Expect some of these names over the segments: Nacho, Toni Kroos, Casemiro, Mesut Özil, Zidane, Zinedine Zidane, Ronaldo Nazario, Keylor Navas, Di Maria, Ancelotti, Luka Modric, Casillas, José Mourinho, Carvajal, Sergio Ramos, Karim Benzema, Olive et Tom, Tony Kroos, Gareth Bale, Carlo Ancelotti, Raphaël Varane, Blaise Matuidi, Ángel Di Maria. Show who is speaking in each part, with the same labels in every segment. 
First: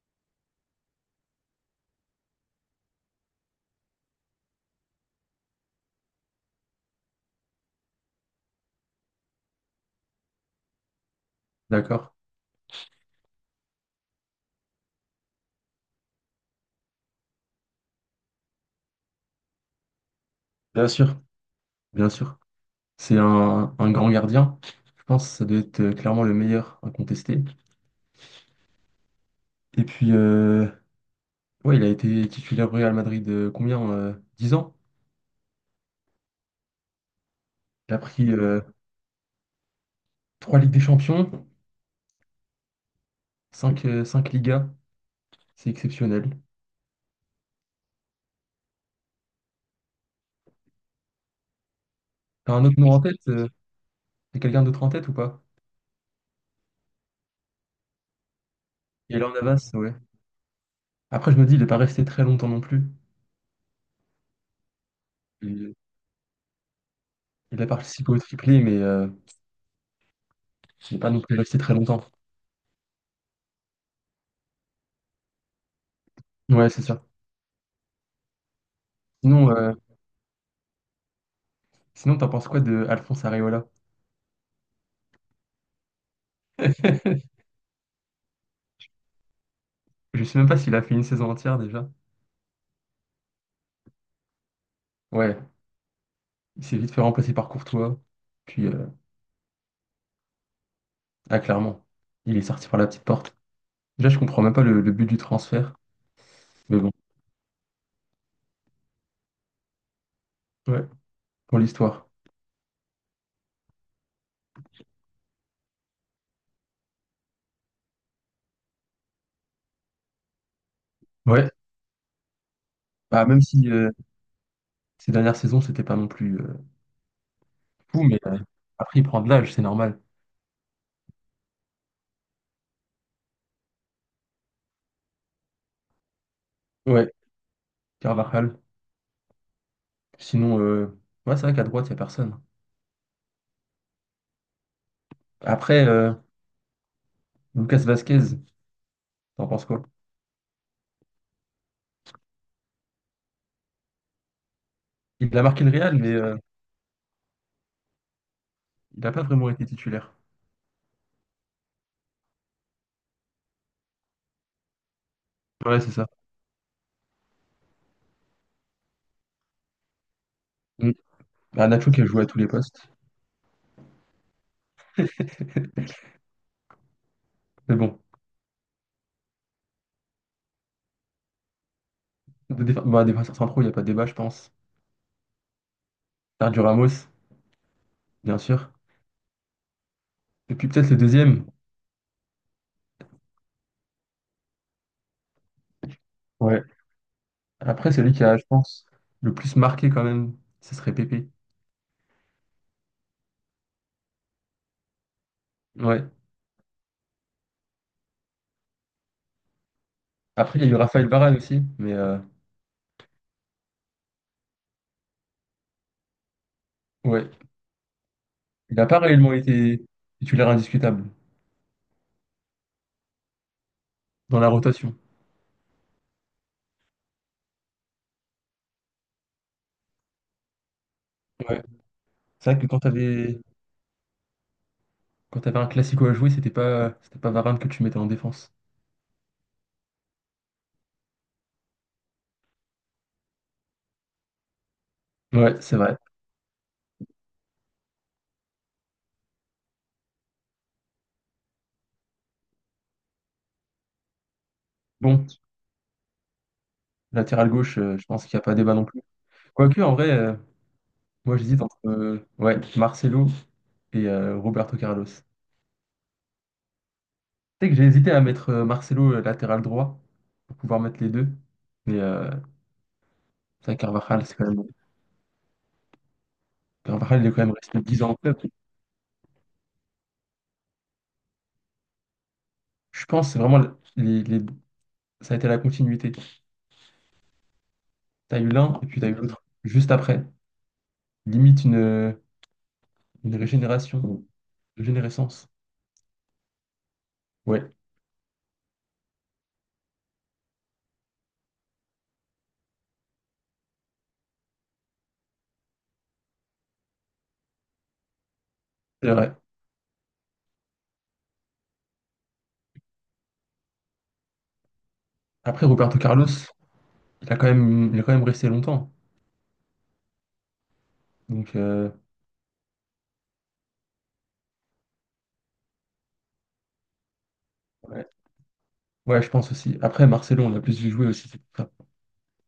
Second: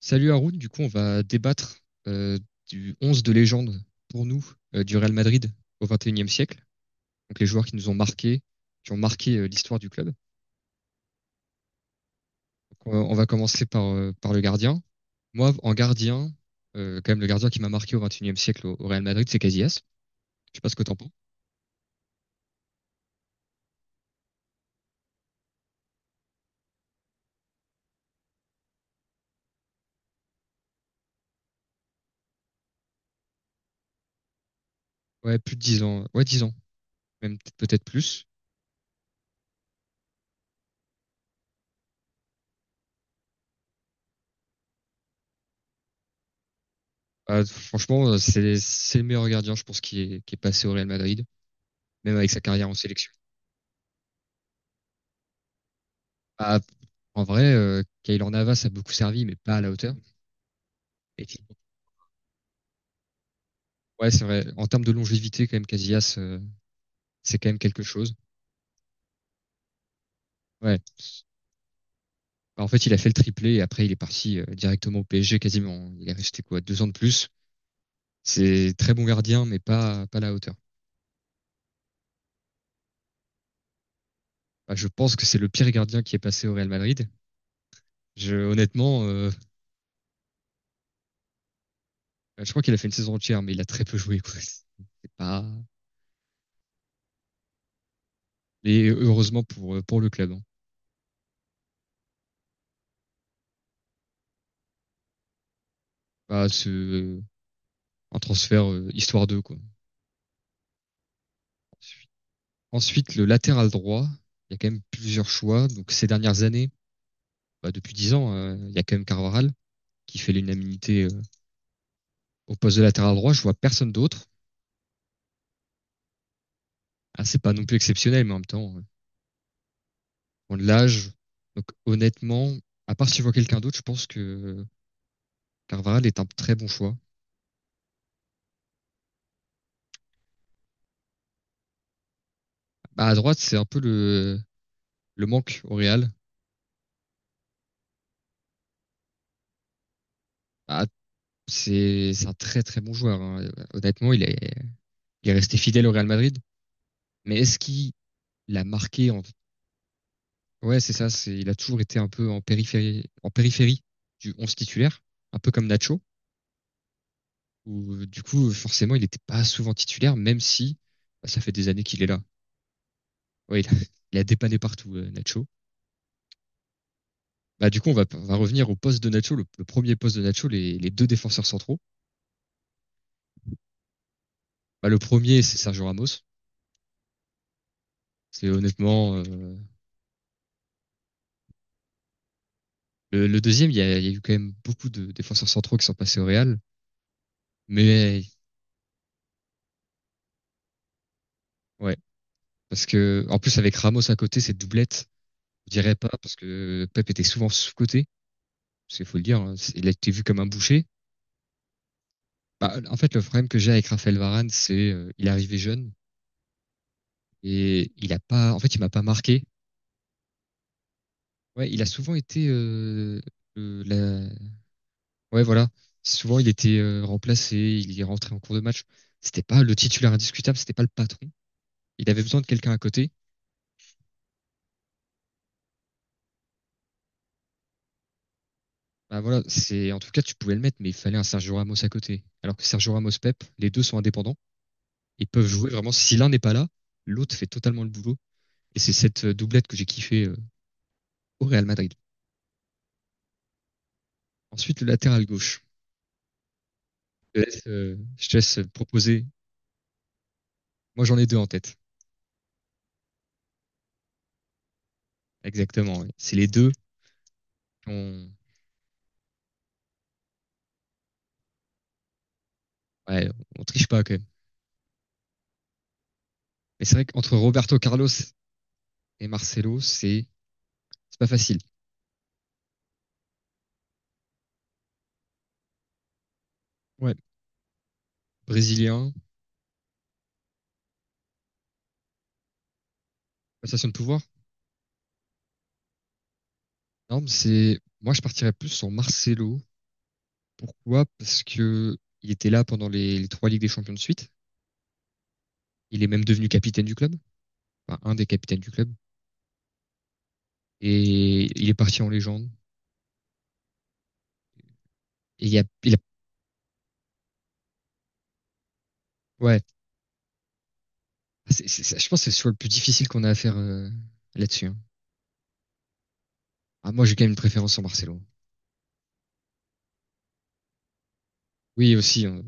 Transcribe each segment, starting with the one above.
Speaker 1: Salut Haroun, du coup on va débattre du 11 de légende pour nous du Real Madrid au 21e siècle, donc les joueurs qui nous ont marqués, qui ont marqué l'histoire du club.
Speaker 2: D'accord.
Speaker 1: Donc, on va commencer par, par le gardien. Moi en gardien, quand même le gardien qui m'a marqué au 21e siècle au Real Madrid, c'est Casillas. Je sais pas ce que
Speaker 2: Bien
Speaker 1: t'en penses.
Speaker 2: sûr, bien sûr. C'est un grand gardien. Je pense que ça doit être clairement le meilleur à contester. Et puis, ouais, il a été titulaire au Real Madrid combien? 10 ans.
Speaker 1: Ouais, plus de 10 ans. Ouais, 10 ans, même peut-être
Speaker 2: Il a
Speaker 1: plus.
Speaker 2: pris 3 Ligues des Champions, cinq Ligas. C'est exceptionnel.
Speaker 1: Franchement, c'est le meilleur gardien, je pense, qui est passé au Real Madrid, même avec sa
Speaker 2: T'as un
Speaker 1: carrière en
Speaker 2: autre nom en
Speaker 1: sélection.
Speaker 2: tête? T'as quelqu'un d'autre en tête ou pas?
Speaker 1: Bah, en vrai, Keylor Navas a beaucoup
Speaker 2: Et
Speaker 1: servi,
Speaker 2: là, on
Speaker 1: mais pas à la
Speaker 2: Navas, ouais.
Speaker 1: hauteur. Et
Speaker 2: Après, je
Speaker 1: puis,
Speaker 2: me dis, il n'est pas resté très longtemps non plus.
Speaker 1: ouais, c'est vrai. En termes de longévité, quand même,
Speaker 2: Il,
Speaker 1: Casillas, c'est quand même
Speaker 2: il a
Speaker 1: quelque
Speaker 2: participé
Speaker 1: chose.
Speaker 2: au triplé, mais
Speaker 1: Ouais.
Speaker 2: il n'est pas non plus resté très longtemps.
Speaker 1: Bah, en fait, il a fait le triplé et après, il est parti directement au PSG quasiment. Il est resté quoi,
Speaker 2: Ouais,
Speaker 1: deux
Speaker 2: c'est
Speaker 1: ans de
Speaker 2: ça.
Speaker 1: plus. C'est très bon gardien,
Speaker 2: Sinon,
Speaker 1: mais
Speaker 2: euh,
Speaker 1: pas à la hauteur.
Speaker 2: sinon, t'en penses quoi de Alphonse Areola?
Speaker 1: Bah, je pense que c'est le pire gardien qui est passé au Real Madrid. Honnêtement,
Speaker 2: Je sais même pas s'il a fait une saison entière déjà.
Speaker 1: bah, je crois qu'il a fait une saison entière, mais il a très peu joué, quoi. C'est
Speaker 2: Ouais,
Speaker 1: pas.
Speaker 2: il s'est vite fait remplacer par Courtois. Puis,
Speaker 1: Et heureusement pour le club, hein.
Speaker 2: ah, clairement, il est sorti par la petite porte. Déjà, je comprends même pas le but du transfert.
Speaker 1: Bah, c'est
Speaker 2: Mais bon,
Speaker 1: un transfert histoire d'eux, quoi.
Speaker 2: ouais, pour l'histoire.
Speaker 1: Ensuite, le latéral droit, il y a quand même plusieurs choix. Donc ces dernières années, bah, depuis 10 ans, il y a quand même Carvajal qui fait l'unanimité
Speaker 2: Ouais,
Speaker 1: au poste de latéral
Speaker 2: bah,
Speaker 1: droit. Je
Speaker 2: même
Speaker 1: vois
Speaker 2: si
Speaker 1: personne d'autre.
Speaker 2: ces dernières saisons, c'était pas non plus
Speaker 1: Ah, c'est pas non plus
Speaker 2: fou, mais
Speaker 1: exceptionnel, mais en même temps,
Speaker 2: après, il prend de l'âge, c'est normal.
Speaker 1: on l'âge. Donc honnêtement, à part si je vois quelqu'un d'autre, je pense que Carvajal est un très bon choix.
Speaker 2: Ouais, Carvajal. Sinon, ouais, c'est vrai qu'à droite, il n'y a personne.
Speaker 1: Bah, à droite, c'est un peu le manque au
Speaker 2: Après,
Speaker 1: Real.
Speaker 2: Lucas Vasquez, t'en penses quoi?
Speaker 1: Bah, c'est un très très bon joueur, hein. Honnêtement, il est
Speaker 2: Il a
Speaker 1: resté
Speaker 2: marqué le
Speaker 1: fidèle au
Speaker 2: Real,
Speaker 1: Real
Speaker 2: mais
Speaker 1: Madrid. Mais est-ce qu'il a
Speaker 2: il
Speaker 1: marqué
Speaker 2: n'a
Speaker 1: en?
Speaker 2: pas vraiment été titulaire.
Speaker 1: Ouais, c'est ça. Il a toujours été un peu en périphérie du 11 titulaire, un peu comme
Speaker 2: Ouais, c'est
Speaker 1: Nacho,
Speaker 2: ça.
Speaker 1: où du coup, forcément, il n'était pas souvent titulaire, même si
Speaker 2: Mm.
Speaker 1: bah, ça fait des
Speaker 2: Bah,
Speaker 1: années
Speaker 2: Nacho qui
Speaker 1: qu'il est
Speaker 2: a
Speaker 1: là.
Speaker 2: joué à tous les postes.
Speaker 1: Ouais, il a, il a dépanné partout, Nacho. Bah,
Speaker 2: Mais
Speaker 1: du coup, on
Speaker 2: bon,
Speaker 1: va, on va revenir au poste de Nacho, le premier poste de Nacho, les deux défenseurs centraux.
Speaker 2: bah, défenseur centraux, il n'y a pas de débat, je pense.
Speaker 1: Bah, le premier, c'est Sergio Ramos.
Speaker 2: Sergio Ramos, bien
Speaker 1: C'est
Speaker 2: sûr.
Speaker 1: honnêtement
Speaker 2: Et puis peut-être le deuxième.
Speaker 1: le deuxième. Il y a eu quand même beaucoup de défenseurs centraux qui sont passés au Real,
Speaker 2: Ouais. Après, celui qui
Speaker 1: mais
Speaker 2: a, je pense, le plus marqué quand même, ce serait Pépé.
Speaker 1: ouais, parce que en plus avec Ramos à côté, cette doublette. Je dirais
Speaker 2: Ouais.
Speaker 1: pas parce que Pep était souvent sous-coté, parce qu'il faut le dire, hein, il a été vu comme un
Speaker 2: Après, il y a eu
Speaker 1: boucher.
Speaker 2: Raphaël Varane aussi, mais
Speaker 1: Bah, en fait, le problème que j'ai avec Raphaël Varane, c'est il est arrivé jeune
Speaker 2: ouais.
Speaker 1: et il a pas, en fait,
Speaker 2: Il
Speaker 1: il
Speaker 2: n'a
Speaker 1: m'a
Speaker 2: pas
Speaker 1: pas
Speaker 2: réellement
Speaker 1: marqué.
Speaker 2: été titulaire indiscutable
Speaker 1: Ouais, il a souvent été, euh, la...
Speaker 2: dans la rotation.
Speaker 1: ouais, voilà, souvent il était remplacé, il est rentré en cours de match. C'était pas le titulaire indiscutable, c'était pas le patron.
Speaker 2: Ouais.
Speaker 1: Il avait besoin de
Speaker 2: C'est vrai que
Speaker 1: quelqu'un à côté.
Speaker 2: quand t'avais un classico à jouer, c'était pas Varane que tu mettais en défense.
Speaker 1: Bah voilà, c'est en tout cas tu pouvais le mettre, mais il fallait un Sergio Ramos à côté. Alors que Sergio Ramos Pep, les deux sont indépendants. Et peuvent
Speaker 2: Ouais,
Speaker 1: jouer
Speaker 2: c'est
Speaker 1: vraiment.
Speaker 2: vrai.
Speaker 1: Si l'un n'est pas là, l'autre fait totalement le boulot. Et c'est cette doublette que j'ai kiffée au Real Madrid. Ensuite, le latéral
Speaker 2: Bon,
Speaker 1: gauche. Je te
Speaker 2: latéral
Speaker 1: laisse,
Speaker 2: gauche,
Speaker 1: euh,
Speaker 2: je pense
Speaker 1: je te
Speaker 2: qu'il n'y a pas
Speaker 1: laisse
Speaker 2: débat non plus.
Speaker 1: proposer.
Speaker 2: Quoique, en vrai,
Speaker 1: Moi, j'en ai
Speaker 2: moi,
Speaker 1: deux en
Speaker 2: j'hésite entre
Speaker 1: tête.
Speaker 2: ouais, Marcelo et Roberto Carlos. Tu
Speaker 1: Exactement. Ouais. C'est les deux.
Speaker 2: sais que j'ai hésité à
Speaker 1: On,
Speaker 2: mettre Marcelo latéral droit pour pouvoir mettre les deux. Mais
Speaker 1: ouais, on
Speaker 2: ça,
Speaker 1: triche pas quand même.
Speaker 2: Carvajal, c'est quand même...
Speaker 1: Mais c'est vrai
Speaker 2: Carvajal, il est
Speaker 1: qu'entre
Speaker 2: quand même
Speaker 1: Roberto
Speaker 2: resté 10
Speaker 1: Carlos
Speaker 2: ans en club.
Speaker 1: et Marcelo, c'est pas facile.
Speaker 2: Je pense que c'est vraiment les, les- ça a été la continuité.
Speaker 1: Ouais.
Speaker 2: T'as eu l'un et puis t'as
Speaker 1: Brésilien,
Speaker 2: eu l'autre juste après. Limite une
Speaker 1: passation de pouvoir.
Speaker 2: régénération, une régénérescence.
Speaker 1: Non, mais
Speaker 2: Ouais,
Speaker 1: c'est moi, je partirais plus sur Marcelo. Pourquoi? Parce que il était là pendant les trois Ligues des Champions de suite. Il est même devenu capitaine du club. Enfin, un des capitaines du club.
Speaker 2: c'est vrai.
Speaker 1: Et il est parti en légende. Et il y a,
Speaker 2: Après,
Speaker 1: il a-
Speaker 2: Roberto Carlos, il a quand même resté longtemps.
Speaker 1: ouais,
Speaker 2: Donc,
Speaker 1: je pense que c'est sur le plus difficile qu'on a à faire là-dessus, hein. Ah, moi, j'ai quand même une préférence en
Speaker 2: ouais.
Speaker 1: Marcelo.
Speaker 2: Ouais, je pense aussi. Après, Marcelo, on l'a plus vu jouer aussi.
Speaker 1: Oui, aussi,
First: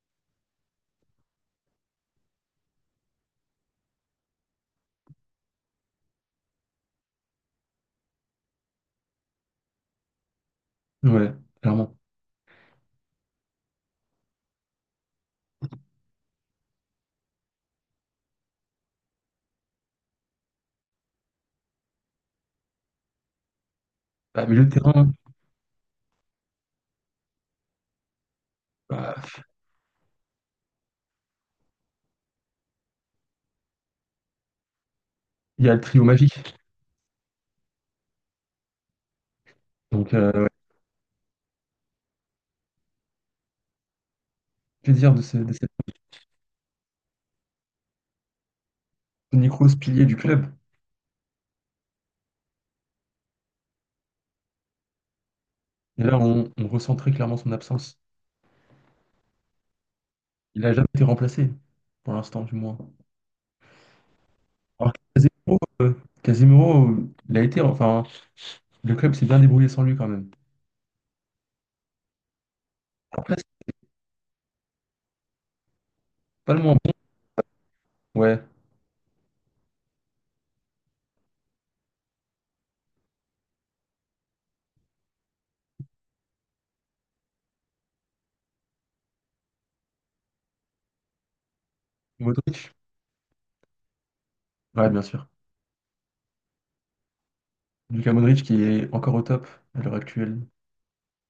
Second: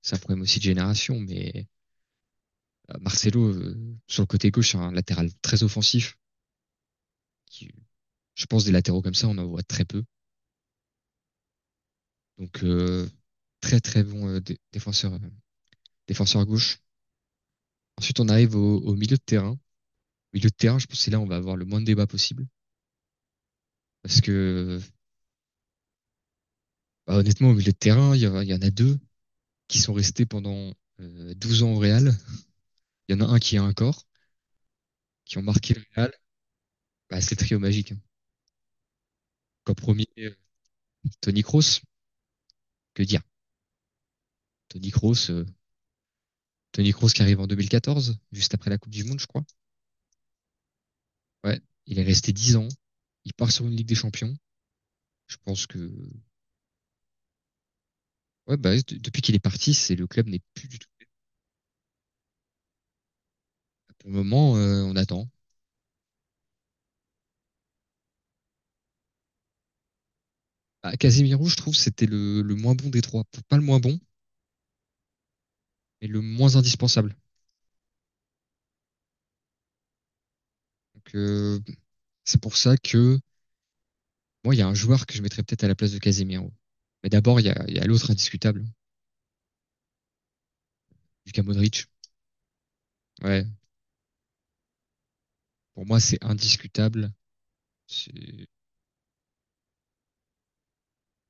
Speaker 1: c'est un problème aussi de génération, mais Marcelo, sur le côté gauche, c'est un latéral très offensif. Qui, je pense des latéraux comme ça, on en voit très peu.
Speaker 2: Ouais, clairement.
Speaker 1: Donc, très très bon défenseur, défenseur gauche. Ensuite, on arrive au milieu de terrain. Au milieu de terrain, je pense que c'est là où on va avoir le moins de débat possible. Parce
Speaker 2: Bah, milieu de
Speaker 1: que,
Speaker 2: terrain,
Speaker 1: bah, honnêtement, au milieu de terrain, il y en a deux
Speaker 2: bah,
Speaker 1: qui sont restés pendant 12 ans au Real. Il y en a un qui a un corps, qui ont
Speaker 2: il y
Speaker 1: marqué
Speaker 2: a le
Speaker 1: le
Speaker 2: trio
Speaker 1: Real.
Speaker 2: magique.
Speaker 1: Bah, c'est le trio magique, hein. Qu'en premier,
Speaker 2: Donc, ouais,
Speaker 1: Toni Kroos, que dire Toni
Speaker 2: que de,
Speaker 1: Kroos,
Speaker 2: ce, de cet
Speaker 1: Tony Kroos qui arrive en 2014, juste après la Coupe du Monde, je crois.
Speaker 2: Tony Kroos, pilier du club.
Speaker 1: Ouais, il est resté 10 ans. Il part sur une Ligue des Champions. Je pense que
Speaker 2: Et là, on ressent très clairement son absence.
Speaker 1: ouais, bah, depuis qu'il est parti, c'est le club n'est
Speaker 2: Il
Speaker 1: plus
Speaker 2: n'a
Speaker 1: du tout.
Speaker 2: jamais été remplacé, pour l'instant, du moins.
Speaker 1: Pour le moment,
Speaker 2: Alors,
Speaker 1: on
Speaker 2: que
Speaker 1: attend.
Speaker 2: Casemiro, il a été, enfin, le club s'est bien débrouillé sans lui quand même.
Speaker 1: Bah, Casemiro, je trouve, c'était le moins bon des trois.
Speaker 2: Après, c'est
Speaker 1: Pas le moins bon, mais le
Speaker 2: pas
Speaker 1: moins
Speaker 2: le moins
Speaker 1: indispensable.
Speaker 2: bon. Ouais,
Speaker 1: Donc, c'est pour ça que moi, il y a un joueur que je mettrais peut-être à la place de Casemiro. Mais d'abord, il y a l'autre indiscutable, Lucas Modric.
Speaker 2: Modric.
Speaker 1: Ouais,
Speaker 2: Ouais, bien sûr.
Speaker 1: pour moi, c'est indiscutable.
Speaker 2: Lucas Modric
Speaker 1: Ouais,
Speaker 2: qui est encore au top à l'heure actuelle.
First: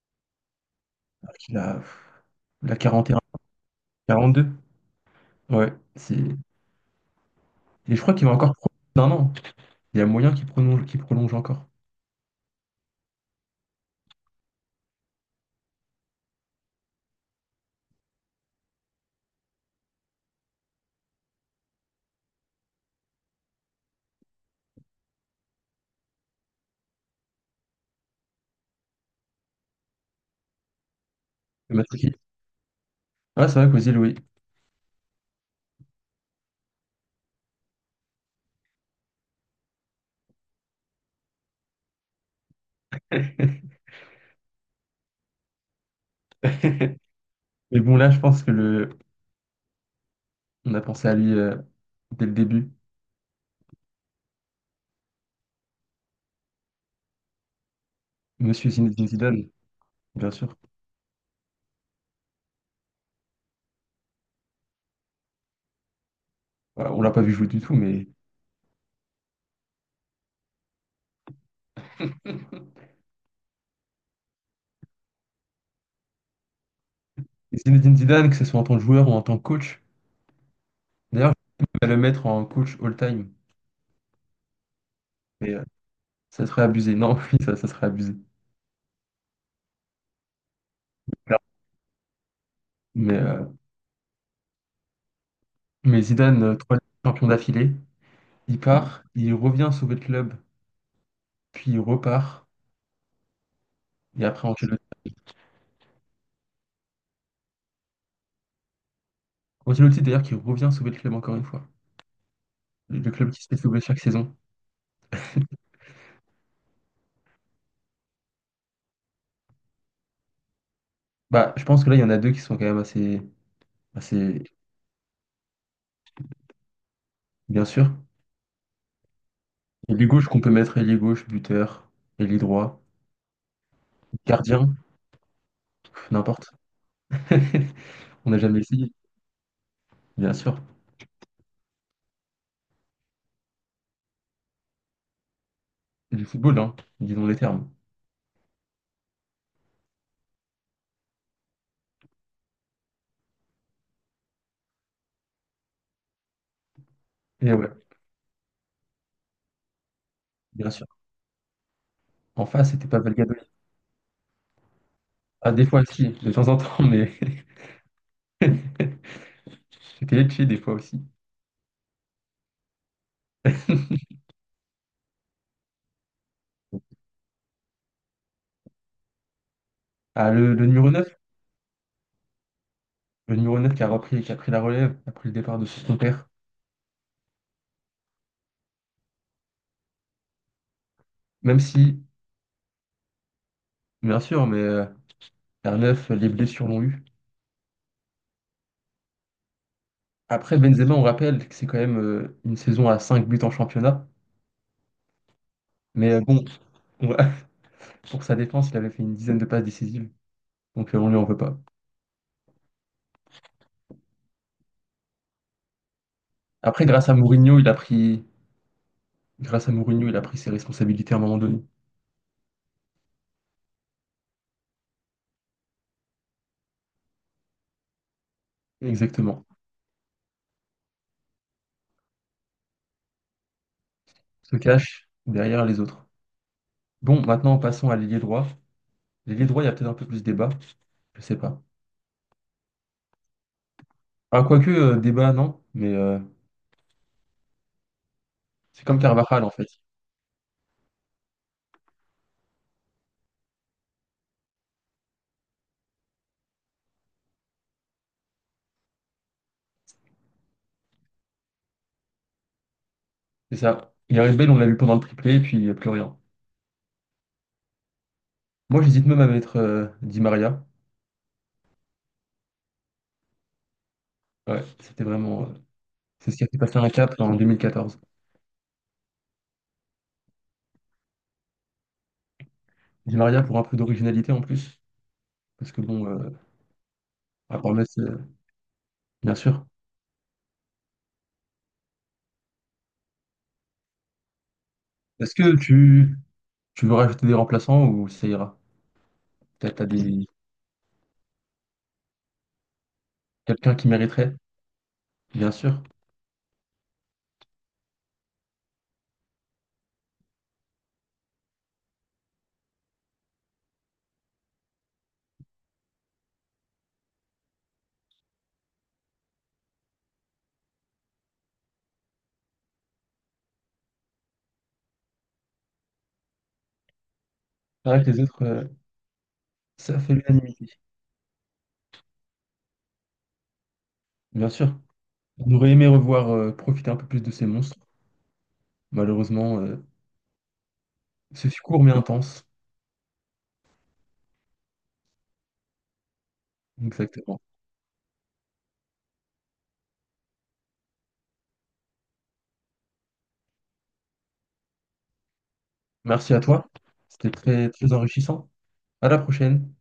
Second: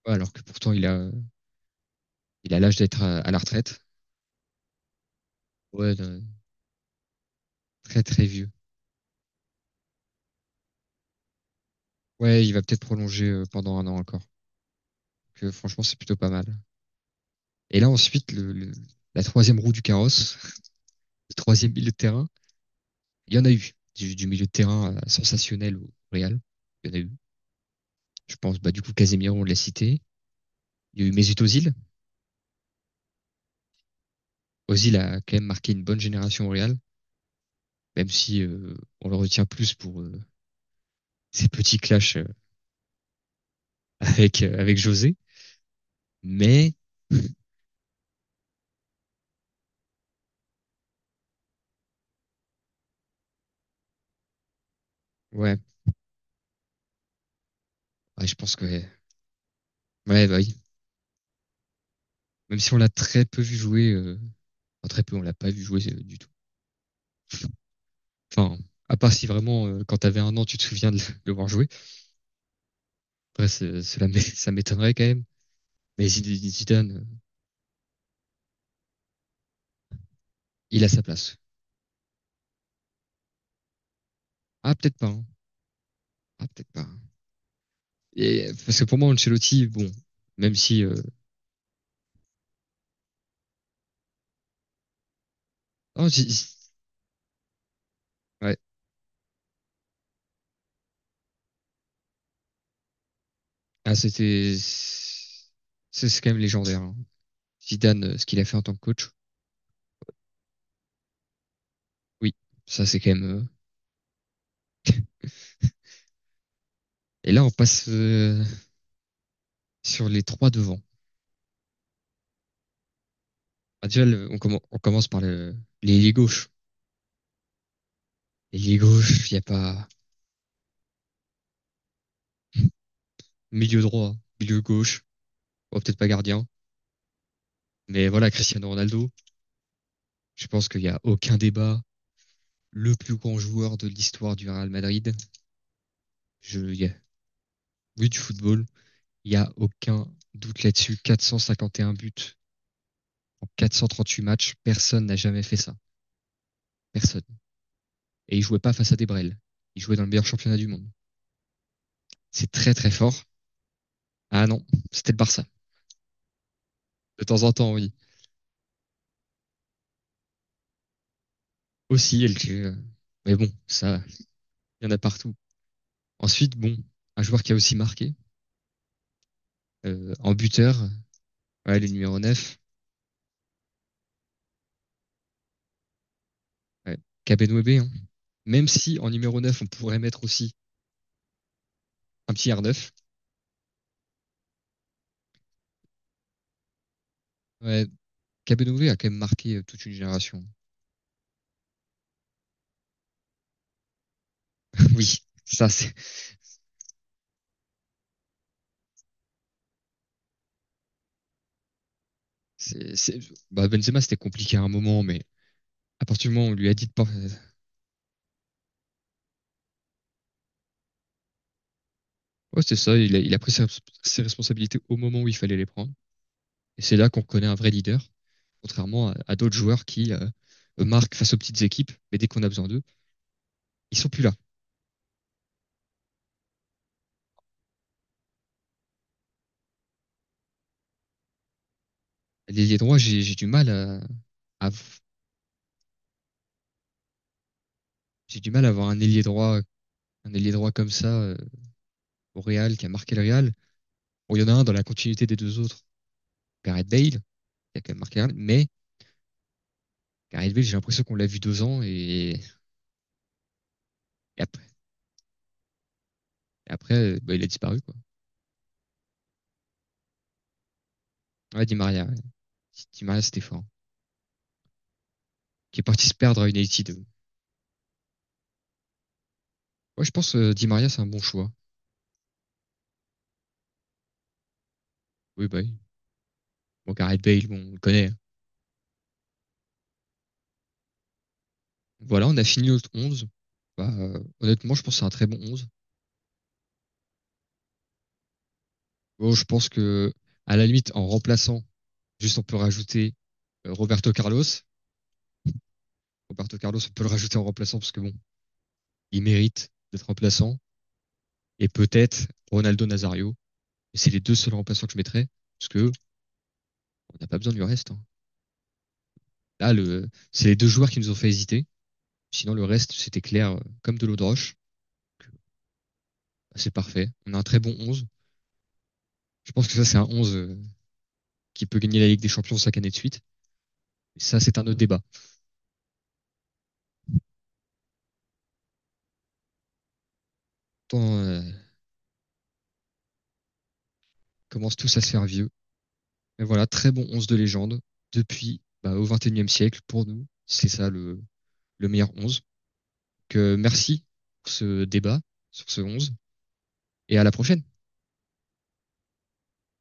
Speaker 1: alors que pourtant, il a,
Speaker 2: Il a,
Speaker 1: il a
Speaker 2: il a
Speaker 1: l'âge d'être
Speaker 2: quarante
Speaker 1: à la retraite.
Speaker 2: deux Ouais,
Speaker 1: Ouais,
Speaker 2: c'est... Et je
Speaker 1: très
Speaker 2: crois
Speaker 1: très
Speaker 2: qu'il va
Speaker 1: vieux.
Speaker 2: encore prendre un an. Il y a moyen qu'il prolonge encore.
Speaker 1: Ouais, il va peut-être prolonger pendant un an encore. Que franchement, c'est plutôt pas mal. Et là, ensuite, la troisième roue du carrosse, le troisième milieu de terrain, il y en a eu. Du milieu de terrain sensationnel au Real. Il y en a eu. Je pense, bah, du coup, Casemiro, on l'a cité. Il y a eu Mesut Özil.
Speaker 2: Le Matuidi. Ah, c'est vrai qu'Ozil, oui.
Speaker 1: Ozil a quand même marqué une bonne génération au Real, même si on le retient plus pour ses petits clashs avec José. Mais
Speaker 2: Mais bon, là, je pense que on a pensé à lui dès le début.
Speaker 1: ouais, ouais, je pense que
Speaker 2: Monsieur
Speaker 1: ouais,
Speaker 2: Zinedine Zidane,
Speaker 1: ouais,
Speaker 2: bien
Speaker 1: bah
Speaker 2: sûr.
Speaker 1: oui. Même si on l'a très peu vu jouer, enfin, très peu, on l'a pas vu jouer du tout.
Speaker 2: Voilà, on l'a pas vu jouer du tout, mais
Speaker 1: Enfin, à part si vraiment quand t'avais 1 an, tu te souviens de le voir jouer. Après, ça m'étonnerait quand même. Mais Zidane,
Speaker 2: Zinedine Zidane, que ce soit en tant que joueur ou en tant que coach.
Speaker 1: il a sa
Speaker 2: D'ailleurs,
Speaker 1: place.
Speaker 2: je vais le mettre en coach all-time,
Speaker 1: Ah peut-être pas, hein.
Speaker 2: mais ça
Speaker 1: Ah
Speaker 2: serait
Speaker 1: peut-être pas,
Speaker 2: abusé.
Speaker 1: hein.
Speaker 2: Non, oui, ça serait abusé.
Speaker 1: Et parce que pour moi, Ancelotti, bon, même si
Speaker 2: Mais, euh, mais,
Speaker 1: Oh,
Speaker 2: Zidane, trois champions d'affilée, il
Speaker 1: Ouais.
Speaker 2: Part, il revient sauver le club, puis il repart.
Speaker 1: Ah,
Speaker 2: Et après, Ancelotti,
Speaker 1: c'est quand même légendaire, hein. Zidane, ce qu'il a fait en tant que coach.
Speaker 2: Ancelotti, d'ailleurs, qui revient sauver le club encore une fois.
Speaker 1: Oui, ça
Speaker 2: Le,
Speaker 1: c'est
Speaker 2: le
Speaker 1: quand même.
Speaker 2: club qui se fait sauver chaque saison.
Speaker 1: Et là, on passe sur les trois devant.
Speaker 2: Bah, je pense que là, il y en a deux qui sont quand même assez,
Speaker 1: Ah, déjà,
Speaker 2: assez
Speaker 1: on commence par l'ailier gauche.
Speaker 2: bien sûr.
Speaker 1: L'ailier gauche, il n'y a pas.
Speaker 2: Ailier gauche qu'on peut mettre ailier gauche, buteur, ailier droit,
Speaker 1: Milieu droit, milieu
Speaker 2: gardien,
Speaker 1: gauche. Bon, peut-être pas
Speaker 2: pff,
Speaker 1: gardien,
Speaker 2: n'importe.
Speaker 1: mais voilà,
Speaker 2: On n'a jamais
Speaker 1: Cristiano
Speaker 2: essayé,
Speaker 1: Ronaldo.
Speaker 2: bien
Speaker 1: Je
Speaker 2: sûr.
Speaker 1: pense qu'il n'y a aucun débat. Le plus grand joueur de l'histoire du Real Madrid.
Speaker 2: C'est du football,
Speaker 1: Je...
Speaker 2: hein,
Speaker 1: il y a-
Speaker 2: disons les termes.
Speaker 1: Oui, du football. Il n'y a aucun doute là-dessus. 451 buts en 438 matchs, personne n'a jamais fait ça. Personne.
Speaker 2: Et ouais,
Speaker 1: Et il jouait pas face à des Brels. Il jouait dans le meilleur championnat du
Speaker 2: bien sûr.
Speaker 1: monde.
Speaker 2: En
Speaker 1: C'est
Speaker 2: face,
Speaker 1: très
Speaker 2: c'était
Speaker 1: très
Speaker 2: pas
Speaker 1: fort.
Speaker 2: Valladolid.
Speaker 1: Ah non, c'était le Barça.
Speaker 2: Ah, des fois, si, de temps en temps, mais.
Speaker 1: De temps en temps, oui.
Speaker 2: J'étais Lecce des fois aussi.
Speaker 1: Aussi, LG. Mais bon, ça, il y en a partout. Ensuite, bon, un joueur qui a aussi marqué,
Speaker 2: Ah,
Speaker 1: en
Speaker 2: le
Speaker 1: buteur,
Speaker 2: numéro neuf
Speaker 1: ouais, le numéro 9,
Speaker 2: le numéro neuf qui a repris, qui a pris la relève après le départ de son père.
Speaker 1: ouais, Kabenwebe, hein. Même si en numéro 9, on pourrait mettre aussi
Speaker 2: Même si,
Speaker 1: un petit R9,
Speaker 2: bien sûr, mais vers 9, les blessures l'ont eu.
Speaker 1: ouais, Kabenwebe a quand même marqué toute une génération.
Speaker 2: Après, Benzema, on rappelle que c'est quand même une saison à 5 buts en championnat.
Speaker 1: Oui, ça,
Speaker 2: Mais bon, on va- pour sa défense, il avait fait une dizaine de passes décisives. Donc on lui en veut pas.
Speaker 1: c'est, c'est- bah, Benzema, c'était compliqué à un moment, mais à partir du moment où on lui a
Speaker 2: Après,
Speaker 1: dit de pas.
Speaker 2: grâce à Mourinho, il a pris ses responsabilités à un moment donné.
Speaker 1: Ouais, c'est ça, il a pris ses responsabilités au moment où il fallait les prendre. Et c'est là qu'on connaît un vrai leader, contrairement à
Speaker 2: Exactement.
Speaker 1: d'autres joueurs qui marquent face aux petites équipes, mais dès qu'on a besoin d'eux, ils sont plus là.
Speaker 2: Se cache derrière les autres. Bon, maintenant, passons à l'ailier droit. L'ailier droit, il y a peut-être un peu plus de débat. Je sais pas.
Speaker 1: L'ailier droit,
Speaker 2: Ah,
Speaker 1: à-
Speaker 2: quoique, débat, non. Mais
Speaker 1: j'ai du mal à
Speaker 2: c'est
Speaker 1: avoir
Speaker 2: comme Carvajal, en fait.
Speaker 1: un ailier droit comme ça au Real qui a marqué le Real. Bon, il y en a un dans la continuité des deux autres, Gareth Bale, qui a quand même marqué le Real, mais Gareth Bale, j'ai l'impression qu'on l'a vu 2 ans
Speaker 2: C'est ça. Il arrive
Speaker 1: et
Speaker 2: belle, on
Speaker 1: après,
Speaker 2: l'a vu pendant le triplé, et puis il n'y a plus rien.
Speaker 1: et après, bah, il a disparu quoi.
Speaker 2: Moi, j'hésite même à mettre Di Maria.
Speaker 1: Ouais. Di Maria c'était fort.
Speaker 2: Ouais, c'était vraiment,
Speaker 1: Qui est parti se
Speaker 2: c'est ce
Speaker 1: perdre
Speaker 2: qui a
Speaker 1: à
Speaker 2: fait passer un
Speaker 1: United.
Speaker 2: cap en 2014.
Speaker 1: Moi, je pense Di Maria, c'est un bon choix.
Speaker 2: Di Maria pour un peu d'originalité en plus.
Speaker 1: Oui, bah,
Speaker 2: Parce
Speaker 1: oui.
Speaker 2: que bon,
Speaker 1: Bon, Gareth Bale,
Speaker 2: à
Speaker 1: bon, on
Speaker 2: part
Speaker 1: le
Speaker 2: Metz,
Speaker 1: connaît.
Speaker 2: bien sûr.
Speaker 1: Voilà, on a fini notre 11. Bah, honnêtement, je pense que c'est un très
Speaker 2: Est-ce
Speaker 1: bon
Speaker 2: que
Speaker 1: 11.
Speaker 2: tu veux rajouter des remplaçants ou ça ira?
Speaker 1: Bon, je pense
Speaker 2: Peut-être t'as
Speaker 1: que, à la limite, en remplaçant, juste on peut rajouter
Speaker 2: quelqu'un qui
Speaker 1: Roberto
Speaker 2: mériterait,
Speaker 1: Carlos.
Speaker 2: bien sûr.
Speaker 1: Roberto Carlos, on peut le rajouter en remplaçant parce que bon, il mérite d'être remplaçant. Et peut-être Ronaldo Nazario. Et c'est les deux seuls remplaçants que je mettrais parce que on n'a pas besoin du reste, hein. Là, c'est les deux joueurs qui nous ont fait hésiter. Sinon, le reste, c'était clair comme de l'eau de roche. C'est parfait. On a un très bon
Speaker 2: C'est vrai
Speaker 1: 11.
Speaker 2: que les autres,
Speaker 1: Je pense que ça, c'est
Speaker 2: ça
Speaker 1: un
Speaker 2: fait
Speaker 1: 11
Speaker 2: l'unanimité.
Speaker 1: qui peut gagner la Ligue des Champions 5 années de suite. Et ça,
Speaker 2: Bien
Speaker 1: c'est un
Speaker 2: sûr.
Speaker 1: autre débat.
Speaker 2: On aurait aimé revoir profiter un peu plus de ces monstres. Malheureusement,
Speaker 1: Tant
Speaker 2: ce court mais intense.
Speaker 1: commencent tous à se faire vieux. Mais voilà, très bon 11 de
Speaker 2: Exactement.
Speaker 1: légende depuis bah, au 21e siècle pour nous. C'est ça le meilleur 11. Que merci pour ce débat sur ce 11
Speaker 2: Merci à toi.
Speaker 1: et à la
Speaker 2: C'était
Speaker 1: prochaine.
Speaker 2: très, très enrichissant. À la prochaine.